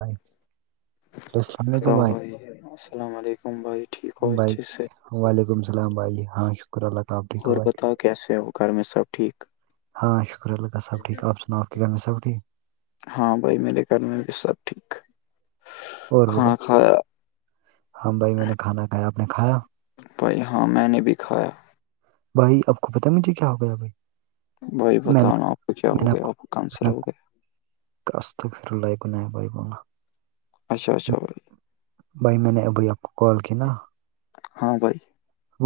فائ بتاؤ بھائی السلام علیکم بھائی ٹھیک ہو ا بھائی چ سے- وعلیکم السلام بھ جی ہاں شکہ- شک اللہاب اور بتاؤ کیسے ہو وہ گھر میں سب ٹھیک- ہاں شکر اللہ سب ٹھیک آپ سنا آپم ہے سب ٹھیک- ہاں بھائی میرے گھر میں بھی سب ٹھیک اور بولو کھانا کھایا ہاں بھائی میں نے کھانا کھایا آپ نے کھایا- بھائی ہاں میں نے بھی کھایا- بھائی آپ کو پتا مجھے کیا ہو گیا بھائی بھائی میں نے بتاؤ نا آپ کو کیا میں ہو گیا آپ کونسر ہو گیا- کست خ ل کو ن بھ بولنا اچھا اچھا بھائی بھائی میں نے ابھائی آپ کو کال کی نا- ہاں بھائی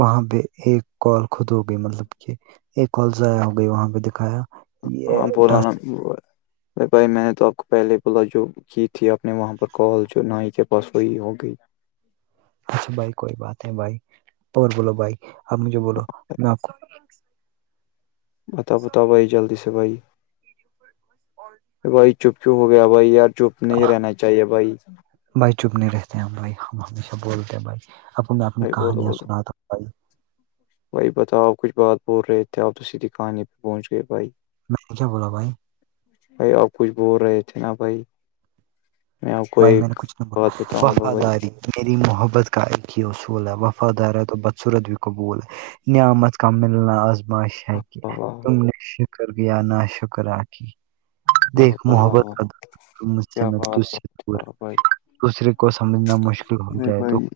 وہاں پہ ایک کال خود ہو گئی مطلب کہ ایک کال ضائع ہو گئی وہاں پہ دکھایا- ہاں یہ بول نا ٹاسک بھائی میں نے تو آپ کو پہلے بولا جو- کی تھی آپ نے وہاں پر کال جو نائی کے پاس ہوئی ہوگئی- اچھا بھائی کوئی بات ہے بھائی اور بولو بھائی آپ نے جو بولو میں آپ کو- بتا- بتا بھائی جلدی سے بھائی- بھائی- چپ کیوں ہو گیا بھائی یار چپ نہیں رہنا چاہیے بھائی- بھائی چپنے رہتے ہیں ہم بھائی ہم ہمیشہ بولتے ہیں بھائی اب کو میں اپنی بھائی بولو کہانیاں بولو سناتا ہ بھائی- بھائی بتاؤ کچھ بات بول رہے تھے آپ تو سید دے کہانے پہ پہنچ گئے بھائی- میںچ کیا بولا بھائی- بھائی آپ کچھ بول رہے تھے نا بھائی- میں آپ کو بھائی میں نے ایک کچھ نہیں بات بولا بتاؤں گا بھائی وفاداری میری محبت کا ایکم ہی اصول ہے وفادار ہے تو بدسورت بھی قبول ہے- نعمت کا ملنا آزماش کہ واہ واہ تم نے شکر گیا نا شکرہ- واہ واہ دیکھ واہ واہ محبت واہ، مجھ سے میں- دور ا بئی دوسرے کو سمجھنا مشکل ہو جائے تو- بھائی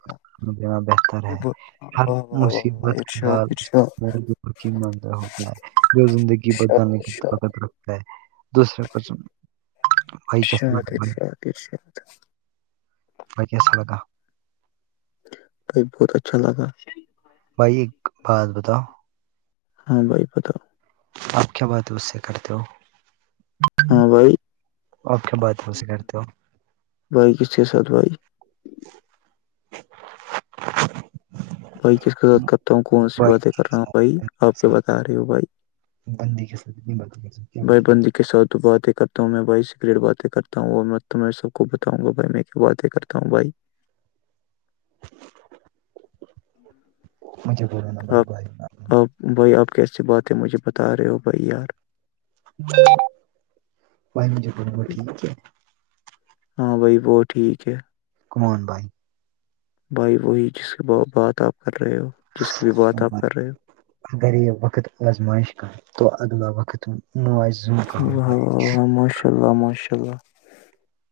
دینا بہتر ہے واہ ہر واہ واہ واہ، مصیبت ارشاد خیال ارشاد منر ہوتا ہے جو زندگی ارشاد بدلنے کر ارشاد فقت- رتا ہے دوسرے کو بھائی اچھا کیسا لگا بھائی اشا ا اچشاات بیس لگا- بائی بہت اچھا لگا- بھائی ایک بات بتاؤ- ہاں بائی پتاؤ- آپ کیا بات ہے اس سے کرتے ہو- ہاں بھائی آپ کے باتوں سے کرتے ہو ب چات بائی [unintelligible] بھائیس کی د ہو کرتا ہوں کون سی بھائی باتیں کر رہا کے ہوں بھائی ساتھ بندی آپ کے کیا ساتھ بتا رہے ہو بھائی بندی کےات بات کیا بات بھائی بندی کے ساتھ باتیں کرتا ہوں میں بھائی سگریٹ باتیں کرتا ہوں اور تمہ س کو بتاؤں گا بائی میں کیا باتیں کرتا ہوں بھائی مجہ بناا بائی آپ بائی آپ بھائی آپ کیسی بات ہے مجھے بتا رہے ہو بھائی یار [unintelligible] ہاں بھائی وہت ٹھیک ہے کمان بائی بھائی وہی جس کی بات آپ کر رہے ہو جس کی بھی بات آپ کر رہے ہو ار وقت آز مائش کا تو اگلا وقت آ ہو ہاں ہاں ماشاء اللہ ماشاء اللہ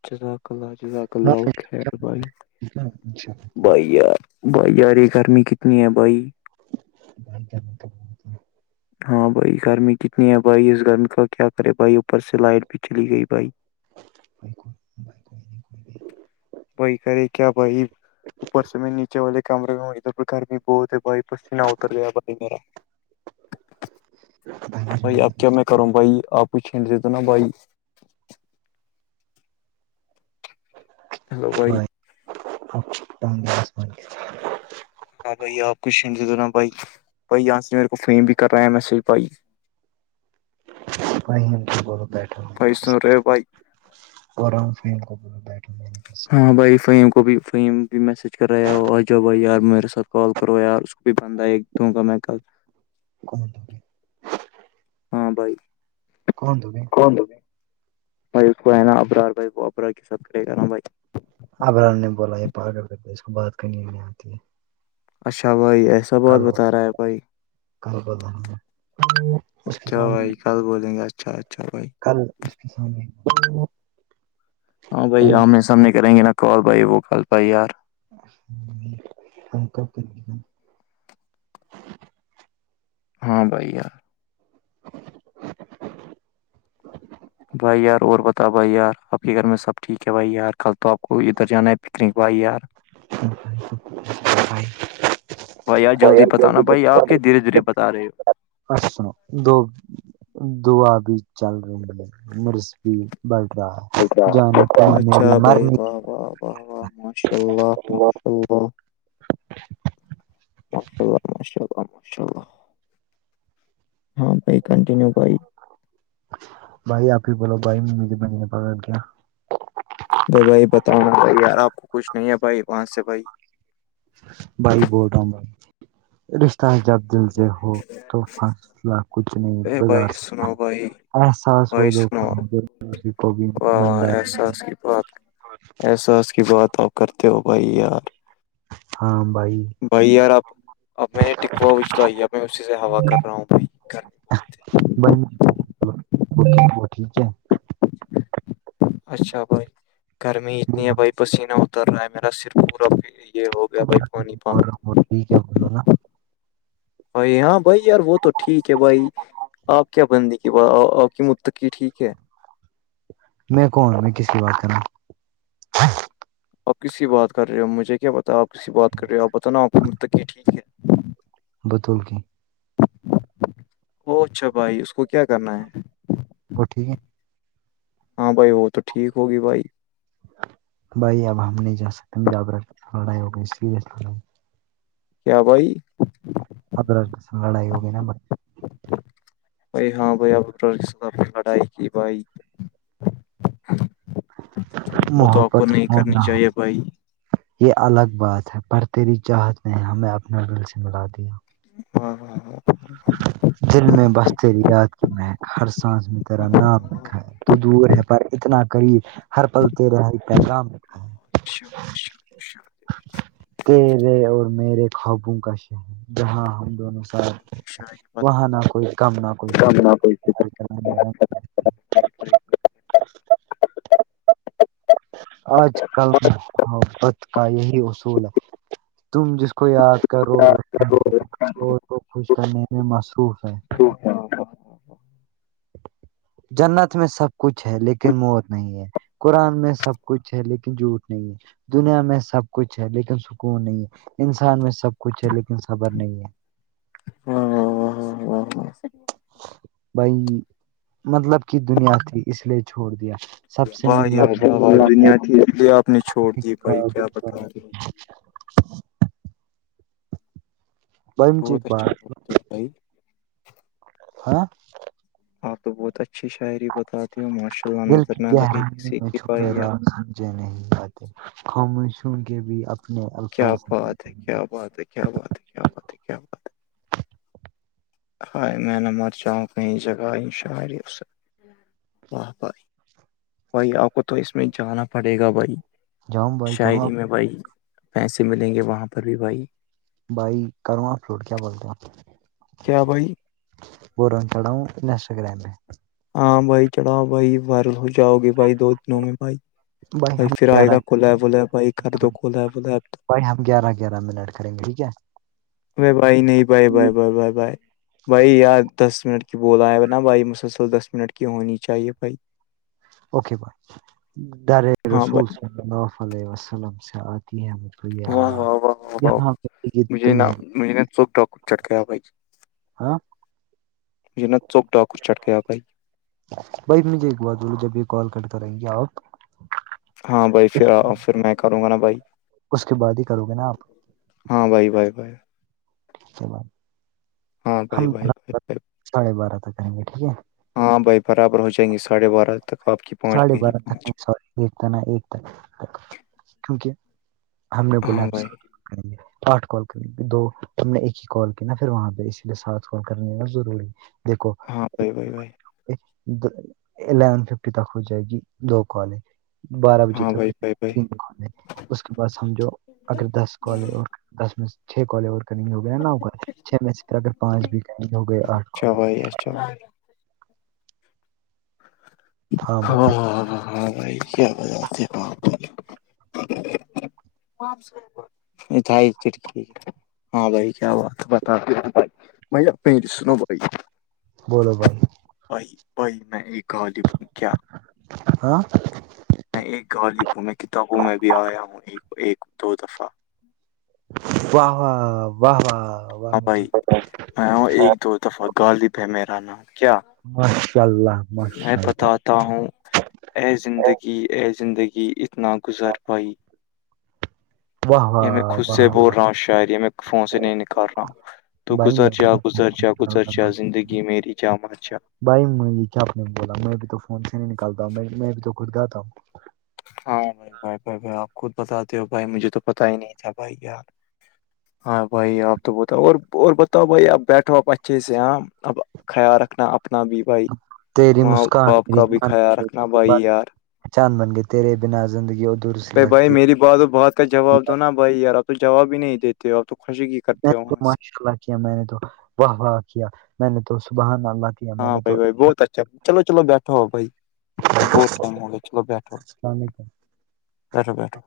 جزاک جلہ ک لؤ خیر بھائی بھائی یار بھائی یار یہ گرمی کتنی ہے بھائی ڈان کیا ب ب ہاں بھائی گرمی کتنی ہے بھائی اس گرمی کا کیا کرے بھائی اوپر سے لائٹ بھی چلی گئی بھائی [unintelligible] بھائی خے کیا بھائی اوپر سے میں نیچے والے کمرے میں ہونےد گھر بھی بہت ہے بھائی پچینہ اتر گیا بھائی میرا بھائی آپ کیا میں کروں بھائی آپ ہی چھین دیتا نا بھائی ہیلو بھائی [unintelligible] ہاں بھائی آپ کوچ سجھ دو نا بھائی بھائی یہاں سے میرے کو فم بھی کرا ہے میسج بھائی ف کو بولو بیٹھا بھائی سن رہے ہو بھائی اور رام فم کو بول بیٹھا میں نے ہاں بھائی فیم کو بھی فیم بھی میسج کرایا ہو آ جاؤ بھائی یار میرے ساتھ کال کرو ار اس کو بھی بندھا ایک دوں کا میں کومن ت ہاں بھائی کون تو بی بھائی کو ہے نا ابرار بھائی وہ ابر سب کرے کر رہا ہوں بھائی ابرال نے بولا یہ پا اس کو بات کر نہیں آتی ہے اچھا بھائی ایسا بہت کل بتا رہا ہے بھائی کل بولا اس کے اچھا سامنے بھائی کل بولیں گے اچھا اچھا بھائی کل اس کے سامنے ہاں بھائی آ ہمیں سامنے کریں گے نا کال بھائی وہ کال بھائی یار [unintelligible] ہاں بھیا [unintelligible] بھائی یار اور بتاؤ بھائی یار آپ کے گھر میں سب ٹھیک ہے بھائی یار کل تو آپ کو ادھر جانا ہے پکنکوائی یار [unintelligible] بھائی آج جلدی اور بتانا بھائی آپ کیا دھیرے دھیرے بتا رہے ہو پر سنو دو دو آبھی چل رہی مرس بڑھ رہا ہے ہو جانے پاننے بھی اچھا بھائی مرنے واہ واہ و واہ مش اور ماشاء اللہ ماشاء اللہ ماشاء اللہ ہاں بھائی کنٹینیو بھائی بھائی آپ ہی بولو بھائی ممی بنییا پاگیا بھائی بھائی بتانا چاہیےیار آپ کو کچھ نہیں ہے بھائی وہاں سے بھائی بائی بوٹ ہوں بائی رشتہ سے جب جل سےے ہو تو ا فاصلہ کچھ نہیں بگاڑ بھائی سکتا سنو بھائی احساس ہو بھائی دو کہ سنو اسسی کو بھی بند اساس کی بات احساس کی بات آپ کرتے ہو بھائی یار ہاں بھائی بھائی یار اب اب میں نے ٹکوا بچلائی ہے میں اسی سے ہوا کر رہا ہوں بھائی بہت ہے بائی وہ ٹھیک ہے اچھا بھائی گرمی اتنی بول ہے رہا بھائی پسینہ اتر رہا ہے میرا سرف پورا پ یہ ہو گیا بھائی پانی پانی ہوں ٹھیک ہے بولو نا بھائی ہاں بھائی یار وہ تو ٹھیک ہے بھائی آپ کیا بندی کی آپ کی متق کی ٹھیک ہے میں کون ہ میں کس کی بات کرا آپ کسسی بات کر رہے ہو مجھے کیا پتا آپ کسسی بات کر رہے ہو آپ بت نا آپ کو مرتقی ٹھیک ہے بتول کی او اچھا بھائی اس کو کیا کرنا ہے وہٹھیک ہے ہاں بھائی وہ تو ٹھیک ہوگی بھائی بھائی اب ہم نہیں جا سکتے ج لڑائی ہوئی کیا بھائی ار سنگڑیوگین برتے ہے بھائی ہاں بھائی اب پرسد لڑائی کی بھائی وہ تو آپ کو محقت نہیں ہو کرنی نہ ہو چاہیے بھائی یہ الگ بات ہے پر تری چاہت نے ہمیں اپنا دل سے ملا دیا ہاں ہاں ج دل میں بس تری یاد کی مہک ہر سانس میں تیرا واہ نام واہ واہ واہ۔ رکھا ہے تو دور ہے پر اتنا قریب ہر پلتے رہ پیغامکھا شکریہ شکہ تیرے اور میرے خوابوں کا شہر جاں ہم دونوں ساتھ کیا شاعری وہاں نہ بتاتی ہوں کوئی بھائی کم نہ آپ کوئی کی شاعری بتاتے ہو بھائی، کم نہ کوئی فکر بھائی آج کل میں محبت کا یہی اصول ہے تم جس کو یاد کرو وا ہو شور کو خوش کرنے میں مصروف ہے ا ہاں جنت میں سب کچھ ہے لیکن موت نہیں ہے قرآن میں سب کچھ ہے لیکن جھوٹ نہیں ہے دنیا میں سب کچھ ہے لیکن سکون نہیں ہے انسان میں سب کچھ ہے لیکن صبر نہیں ہے ہ [unintelligible] بھائی مطلب کی دنیا کی اس لیے چھوڑ دیا سب سے ملنا آپ کی آواز لیے آپ نے چھوڑ دی بھائی کیا بتا رہے ہو [unintelligible] بھائی مجھے بہت ایک اچھا بات ل پ [unintelligible] ہاں [unintelligible] آپ تو بہت اچھی شاعری بتاتی ہو ماشا اللہ دل نظر کی نہ لگی گہرائیوں کسی میں کی چھپے بائی ہے راز [unintelligible] سمجھے نہیں آاتے خومشوں کے بھی اپنے کیا الفاظ بات ہے [unintelligible] کیا بات ہے کیا بات ہے کیا بات ہے کیا بات ہے [unintelligible] ہائے میں نمر چاہوں کہیں جگہ ان شری سے [unintelligible] واہ بھائی بھائی آپ کو تو اس میں جانا پڑے گا بھائی [unintelligible] جاؤں بھائی کروں شاعری اپ میں بھائی پیسے ملیں گے وہاں پر بھی بھائی [unintelligible] [unintelligible] بھائی کروں آپ فوٹ کیا بولتے ہو [unintelligible] کیا بھائی [unintelligible] بوں چڑو انسٹ گرام میں [unintelligible] ہاں بھائی چڑھاؤ بھائی وار ہو جاؤ گے بھائی دو دنوں میں بھائی [unintelligible] بھائی ہم پھر آئے گیارہ گا کلا بول ہے بھائی کر دو کلا ہے بول ا [unintelligible] ب ہم گار [unintelligible] آرامینٹ کریں گے ٹھیک ہے [unintelligible] ا بائی نہیں بائی بائی بائی بائی بائی [unintelligible] بھائی یار دس منٹ کی بول آ ہے ہو نا بھائی مسلسل دس منٹ کی ہونی چاہیے بھائی اوکے بھائیول ہاں بھائی [unintelligible] ت م تو یہ واہ آواز واہ واہ [unintelligible] پہ یہ مجھے نا تمہیں مجھے نا چوک ڈ چھکایا بھائی [unintelligible] ہاں [unintelligible] ڑ [unintelligible] م نا چوک ڈاکر چٹ کے آ بھائی بائی مجھے ایک بات بولو جب یہ کال کر [unintelligible] ہاں بھائی پھر پھر میں کروں گا نا بھائی اس کے بعد ہی کرو گے نا آپ ہاں بھائی بھائی بھائی [unintelligible] ٹھیک ہے بائی ہاں ہم بھائی بھائی بھائی بھائی ساڑھے بارہ تک کریں گے ٹھیک ہے [unintelligible] ہاں بھائی برابر ہو جائیں گےاھے بارہ [unintelligible] پانچ ساڑے میری بارہ تک پانچ نہیں س [unintelligible] ایکتا ن ایک تھا کیونکہ ہم نے بولا ہاں بھائی ہم [unintelligible] آٹھ کال کرنی دو ہم نے ایک ہی کال کی نا پھر وہاں پہ اسی لیے سات کال کرنی ہے نا ضروری ہے [unintelligible] دیکھو [unintelligible] ہاں بھائی بھائی بھائی [unintelligible] الیون ففٹی تک ہو جائے گی دو کال [unintelligible] بارہ بجے ہاں توھر بھائی ت بھائی بھائی گھن [unintelligible] اس کے بعد س ہم جو اگر دس کال اور دس میں چھ کالج اور [unintelligible] ک ہوگیا نا نو کا چھ میں سے اگر پانچ بھی ک ہو گئے آٹھ اچھا [unintelligible] بھائی اچھا [unintelligible] ہاں ہاںاںاں [unintelligible] ہاں بھائی کیا بتاتےپ [unintelligible] مھائی چٹکی ہاں بھائی کیا ہوات بتا دی بھائی [unintelligible] بھائی آپنے ہی دسناو بھائی [unintelligible] بولو بھائی [unintelligible] بئی بی میں ایک غالب ہوں کیا [unintelligible] ہاں میں ایک غالب ہ میں کتابوں میں بھی آیا ہوں ایک ایک دو دفعہ واہ و واہ واہ [unintelligible] ہاں بھائی میں ہوں ایک دو دفعہ غالب ہے میرا نام [unintelligible] ماشاء اللہ ماشاء اللہ [unintelligible] تا ہوں اے زندگی ا زندگی اتنانا گزر پائی واہ یا میں واہ خود سے واہ بول واہ رہا ہوں شاعید یا میں فون سے نہیں نکال رہا ہوں تو بھائی گزر میں بھی چا تو فون گزرچ سے نکالتا گزرچا ہوں زندگی میری کیا متچا بھائی میں یہ کیاپ نے بولا میں بھی تو فون سے نہیں نکالتا ہوں میں بھی تو خود گاتا ہوں ہاں بھائی بھائی بھائی بھائی آپ خود بتاتے ہو بھائی مجھے تو پتا ہی نہیں تھا بھائی یار ہاں بھائی آپ تو بتا اور اور بتاؤ بھائی اب بیٹھو آپ اچھے سے ہاں اب خیال رکھنا اپنا بھی بھائی تیری ماں مسکان باپ میری کا بھی جان بن خیال گئی، رکھنا تیری بھائی بات یار پہچان بن گئے تیرے بنا زندگی ادھر سے ب بھائی میری بات اور بات کا جواب دو نا بھائی یار آپ تو جواب ہی نہیں دیتے ہو آپ تو خوشی کی میں کرتے ہو نے تو وہاں سے ماشاء اللہ کیا میں نے تو واہ واہ کیا میں نے تو سبحان اللہ کیا میں ہاں نے بھائی تو بھائی بہت اچھا چلو چلو بیٹھو بھائی بہت ٹم ہو گیا چلو بیٹھو اللامیک [unintelligible] بیٹو بیٹو